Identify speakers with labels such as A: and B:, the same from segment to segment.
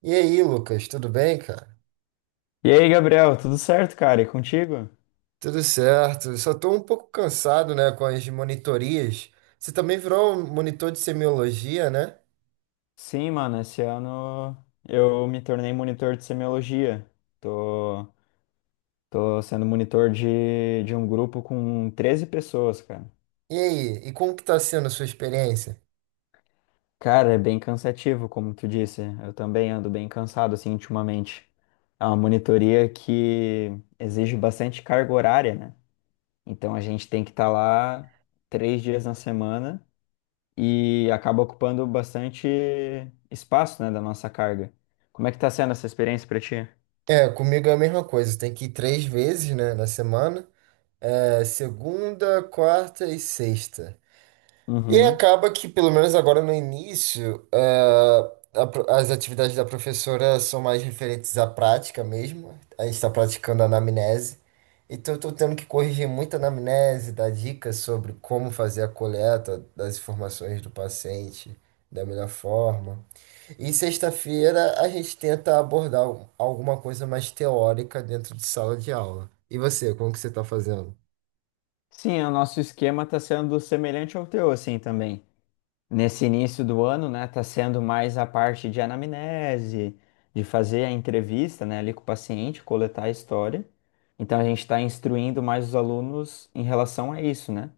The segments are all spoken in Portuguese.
A: E aí, Lucas, tudo bem, cara?
B: E aí, Gabriel, tudo certo, cara? E contigo?
A: Tudo certo. Só tô um pouco cansado, né, com as monitorias. Você também virou um monitor de semiologia, né?
B: Sim, mano, esse ano eu me tornei monitor de semiologia. Tô, tô sendo monitor de um grupo com 13 pessoas, cara.
A: E aí, e como que tá sendo a sua experiência?
B: Cara, é bem cansativo, como tu disse. Eu também ando bem cansado, assim, ultimamente. É uma monitoria que exige bastante carga horária, né? Então a gente tem que estar lá três dias na semana, e acaba ocupando bastante espaço, né, da nossa carga. Como é que tá sendo essa experiência para ti?
A: É, comigo é a mesma coisa. Tem que ir três vezes, né, na semana. É, segunda, quarta e sexta. E
B: Uhum.
A: acaba que, pelo menos agora no início, as atividades da professora são mais referentes à prática mesmo. A gente está praticando a anamnese. Então, eu estou tendo que corrigir muita anamnese, dar dicas sobre como fazer a coleta das informações do paciente da melhor forma. E sexta-feira a gente tenta abordar alguma coisa mais teórica dentro de sala de aula. E você, como que você está fazendo?
B: Sim, o nosso esquema está sendo semelhante ao teu, assim, também. Nesse início do ano, né, tá sendo mais a parte de anamnese, de fazer a entrevista, né, ali com o paciente, coletar a história. Então, a gente está instruindo mais os alunos em relação a isso, né?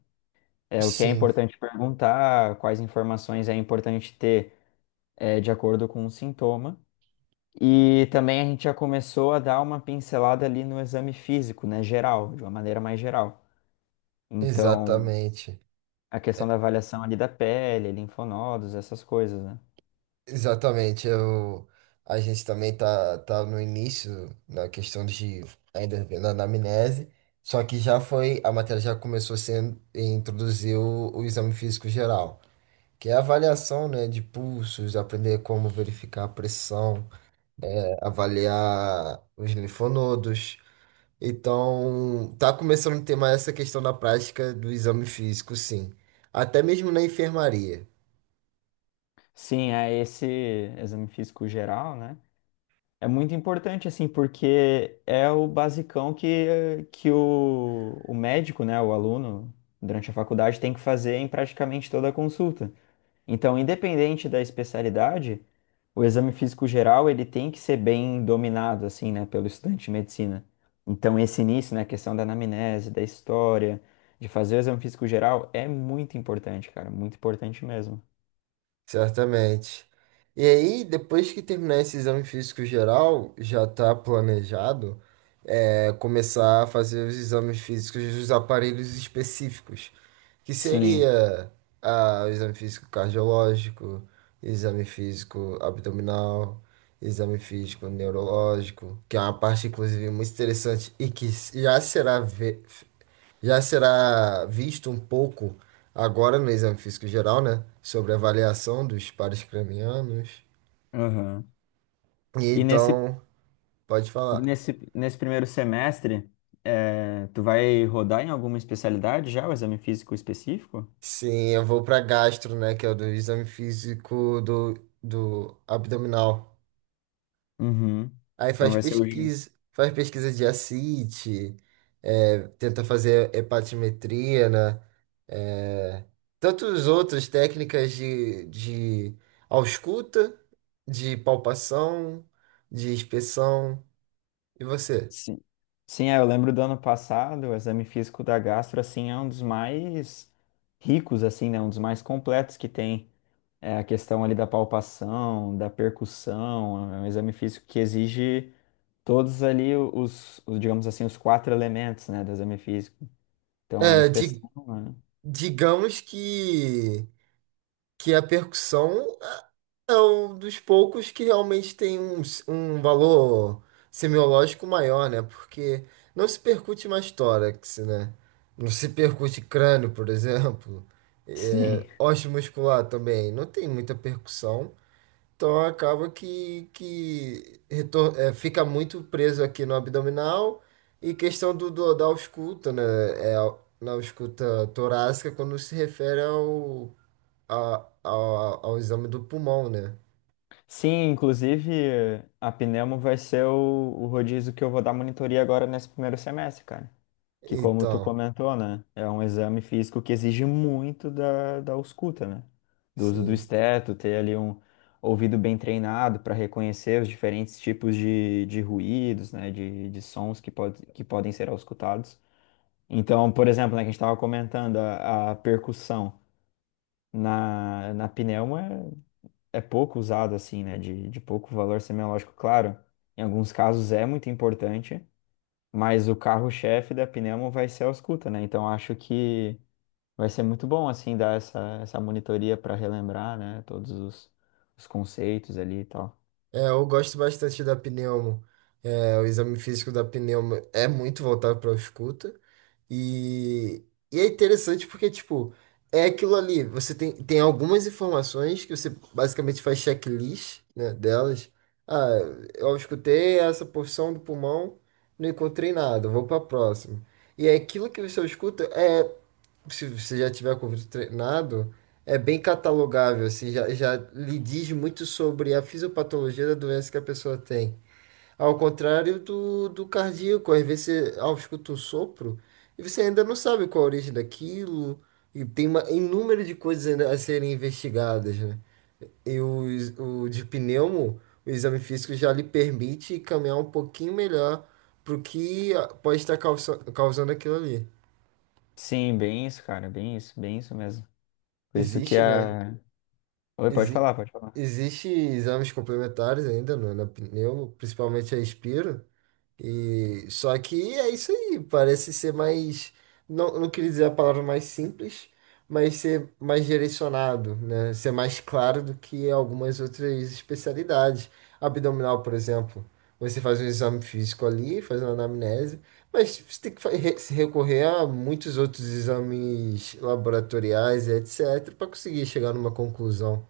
B: É, o que é
A: Sim,
B: importante perguntar, quais informações é importante ter, é, de acordo com o sintoma. E também a gente já começou a dar uma pincelada ali no exame físico, né, geral, de uma maneira mais geral. Então,
A: exatamente.
B: a questão da avaliação ali da pele, linfonodos, essas coisas, né?
A: Exatamente. A gente também tá no início na questão de ainda vendo a anamnese, só que já foi, a matéria já começou sendo introduzir o exame físico geral, que é a avaliação, né, de pulsos, aprender como verificar a pressão, avaliar os linfonodos. Então, tá começando a ter mais essa questão da prática do exame físico, sim. Até mesmo na enfermaria.
B: Sim, é esse exame físico geral, né? É muito importante, assim, porque é o basicão que o médico, né, o aluno, durante a faculdade, tem que fazer em praticamente toda a consulta. Então, independente da especialidade, o exame físico geral ele tem que ser bem dominado assim, né, pelo estudante de medicina. Então, esse início, né, a questão da anamnese, da história, de fazer o exame físico geral é muito importante, cara, muito importante mesmo.
A: Certamente. E aí, depois que terminar esse exame físico geral, já está planejado começar a fazer os exames físicos dos aparelhos específicos, que
B: Sim.
A: seria o exame físico cardiológico, exame físico abdominal, exame físico neurológico, que é uma parte, inclusive, muito interessante e que já será visto um pouco agora no exame físico geral, né? Sobre a avaliação dos pares cranianos.
B: Aham.
A: E
B: E nesse,
A: então, pode falar.
B: nesse, nesse primeiro semestre, é, tu vai rodar em alguma especialidade já o exame físico específico?
A: Sim, eu vou para gastro, né? Que é o do exame físico do abdominal.
B: Uhum.
A: Aí
B: Então vai ser o,
A: faz pesquisa de ascite, é, tenta fazer hepatimetria, né? É, tantos outras técnicas de ausculta, de palpação, de inspeção. E você?
B: sim. Sim, é, eu lembro do ano passado, o exame físico da gastro, assim, é um dos mais ricos, assim, né? Um dos mais completos que tem. É a questão ali da palpação, da percussão, é um exame físico que exige todos ali os, digamos assim, os quatro elementos, né, do exame físico. Então, a
A: É,
B: inspeção,
A: di-
B: né?
A: Digamos que a percussão é um dos poucos que realmente tem um valor semiológico maior, né? Porque não se percute mais tórax, né? Não se percute crânio, por exemplo. É,
B: Sim.
A: osso muscular também. Não tem muita percussão. Então acaba fica muito preso aqui no abdominal. E questão da ausculta, né? Na ausculta torácica quando se refere a- a- ao exame do pulmão, né?
B: Sim, inclusive, a pneumo vai ser o rodízio que eu vou dar monitoria agora nesse primeiro semestre, cara. Que como tu
A: Então,
B: comentou, né? É um exame físico que exige muito da, da ausculta, né? Do uso do
A: sim.
B: esteto, ter ali um ouvido bem treinado para reconhecer os diferentes tipos de ruídos, né? De sons que, pode, que podem ser auscultados. Então, por exemplo, né, que a gente estava comentando, a percussão na, na pneuma é, é pouco usada, assim, né? De pouco valor semiológico, claro. Em alguns casos é muito importante, mas o carro-chefe da Pneumo vai ser a ausculta, né? Então acho que vai ser muito bom, assim, dar essa, essa monitoria para relembrar, né? Todos os conceitos ali e tal.
A: É, eu gosto bastante da pneumo. É, o exame físico da pneumo é muito voltado para escuta. E, e é interessante porque, tipo, é aquilo ali. Tem algumas informações que você basicamente faz checklist, né, delas. Ah, eu escutei essa porção do pulmão, não encontrei nada, vou para a próxima. E é aquilo que você escuta é se você já tiver com o vidro treinado, é bem catalogável, assim, já, já lhe diz muito sobre a fisiopatologia da doença que a pessoa tem. Ao contrário do cardíaco, às vezes você ao escuta um sopro e você ainda não sabe qual a origem daquilo, e tem uma, inúmero de coisas ainda a serem investigadas, né? E o de pneumo, o exame físico já lhe permite caminhar um pouquinho melhor pro que pode estar causando aquilo ali.
B: Sim, bem isso, cara, bem isso mesmo. Por isso que
A: Existe, né?
B: a. Oi, pode
A: Exi
B: falar, pode falar.
A: Existe exames complementares ainda na pneu, principalmente a Inspiro. E só que é isso aí, parece ser mais, não, não queria dizer a palavra mais simples, mas ser mais direcionado, né? Ser mais claro do que algumas outras especialidades. Abdominal, por exemplo, você faz um exame físico ali, faz uma anamnese, mas você tem que se recorrer a muitos outros exames laboratoriais, etc, para conseguir chegar numa conclusão.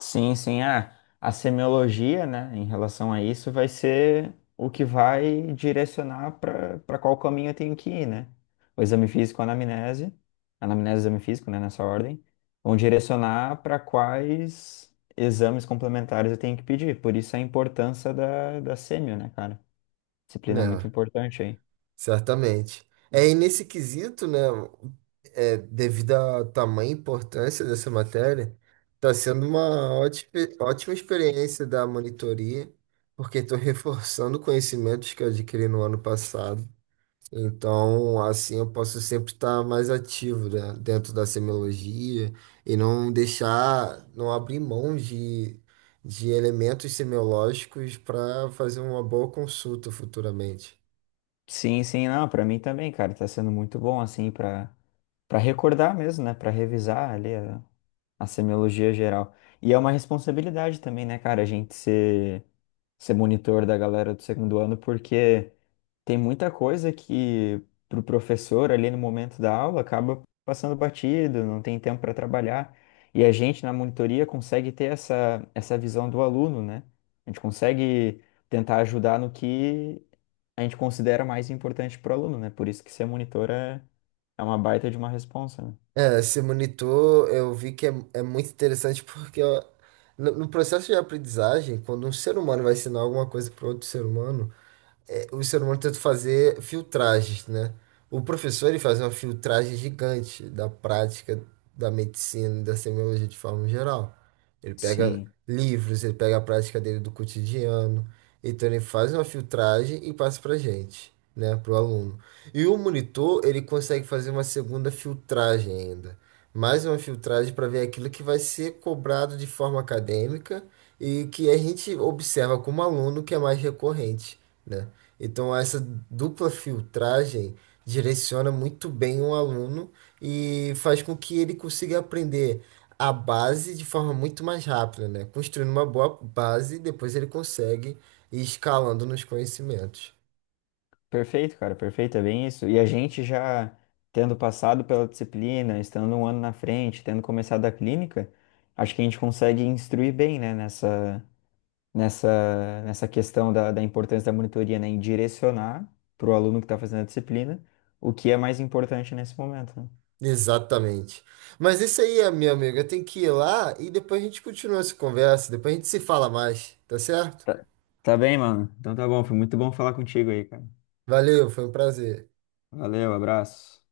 B: Sim, sim. Ah, a semiologia, né, em relação a isso, vai ser o que vai direcionar para para qual caminho eu tenho que ir, né? O exame físico, a anamnese e o exame físico, né, nessa ordem, vão direcionar para quais exames complementares eu tenho que pedir. Por isso a importância da, da semio, né, cara? Disciplina muito
A: Né,
B: importante aí.
A: certamente. É, e nesse quesito, né, é, devido ao tamanho e importância dessa matéria, está sendo uma ótima, ótima experiência da monitoria, porque estou reforçando conhecimentos que eu adquiri no ano passado. Então, assim, eu posso sempre estar mais ativo, né, dentro da semiologia e não deixar, não abrir mão de elementos semiológicos para fazer uma boa consulta futuramente.
B: Sim, sim, não, para mim também, cara, tá sendo muito bom, assim, para para recordar mesmo, né, para revisar ali a semiologia geral. E é uma responsabilidade também, né, cara, a gente ser, ser monitor da galera do segundo ano, porque tem muita coisa que pro professor ali no momento da aula acaba passando batido, não tem tempo para trabalhar. E a gente na monitoria consegue ter essa, essa visão do aluno, né? A gente consegue tentar ajudar no que a gente considera mais importante pro aluno, né? Por isso que ser monitor é, é uma baita de uma responsa, né?
A: É, esse monitor eu vi é muito interessante porque ó, no processo de aprendizagem, quando um ser humano vai ensinar alguma coisa para outro ser humano, é, o ser humano tenta fazer filtragens, né? O professor ele faz uma filtragem gigante da prática da medicina, e da semiologia de forma geral. Ele pega
B: Sim.
A: livros, ele pega a prática dele do cotidiano, então ele faz uma filtragem e passa para gente, né, para o aluno. E o monitor ele consegue fazer uma segunda filtragem ainda. Mais uma filtragem para ver aquilo que vai ser cobrado de forma acadêmica e que a gente observa como aluno que é mais recorrente né? Então, essa dupla filtragem direciona muito bem o aluno e faz com que ele consiga aprender a base de forma muito mais rápida, né? Construindo uma boa base, depois ele consegue ir escalando nos conhecimentos.
B: Perfeito, cara, perfeito, é bem isso. E a gente já tendo passado pela disciplina, estando um ano na frente, tendo começado a clínica, acho que a gente consegue instruir bem, né, nessa questão da, da importância da monitoria, né, em direcionar para o aluno que está fazendo a disciplina o que é mais importante nesse momento, né?
A: Exatamente. Mas isso aí, minha amiga, eu tenho que ir lá e depois a gente continua essa conversa, depois a gente se fala mais, tá certo?
B: Tá, tá bem, mano. Então tá bom, foi muito bom falar contigo aí, cara.
A: Valeu, foi um prazer.
B: Valeu, abraço.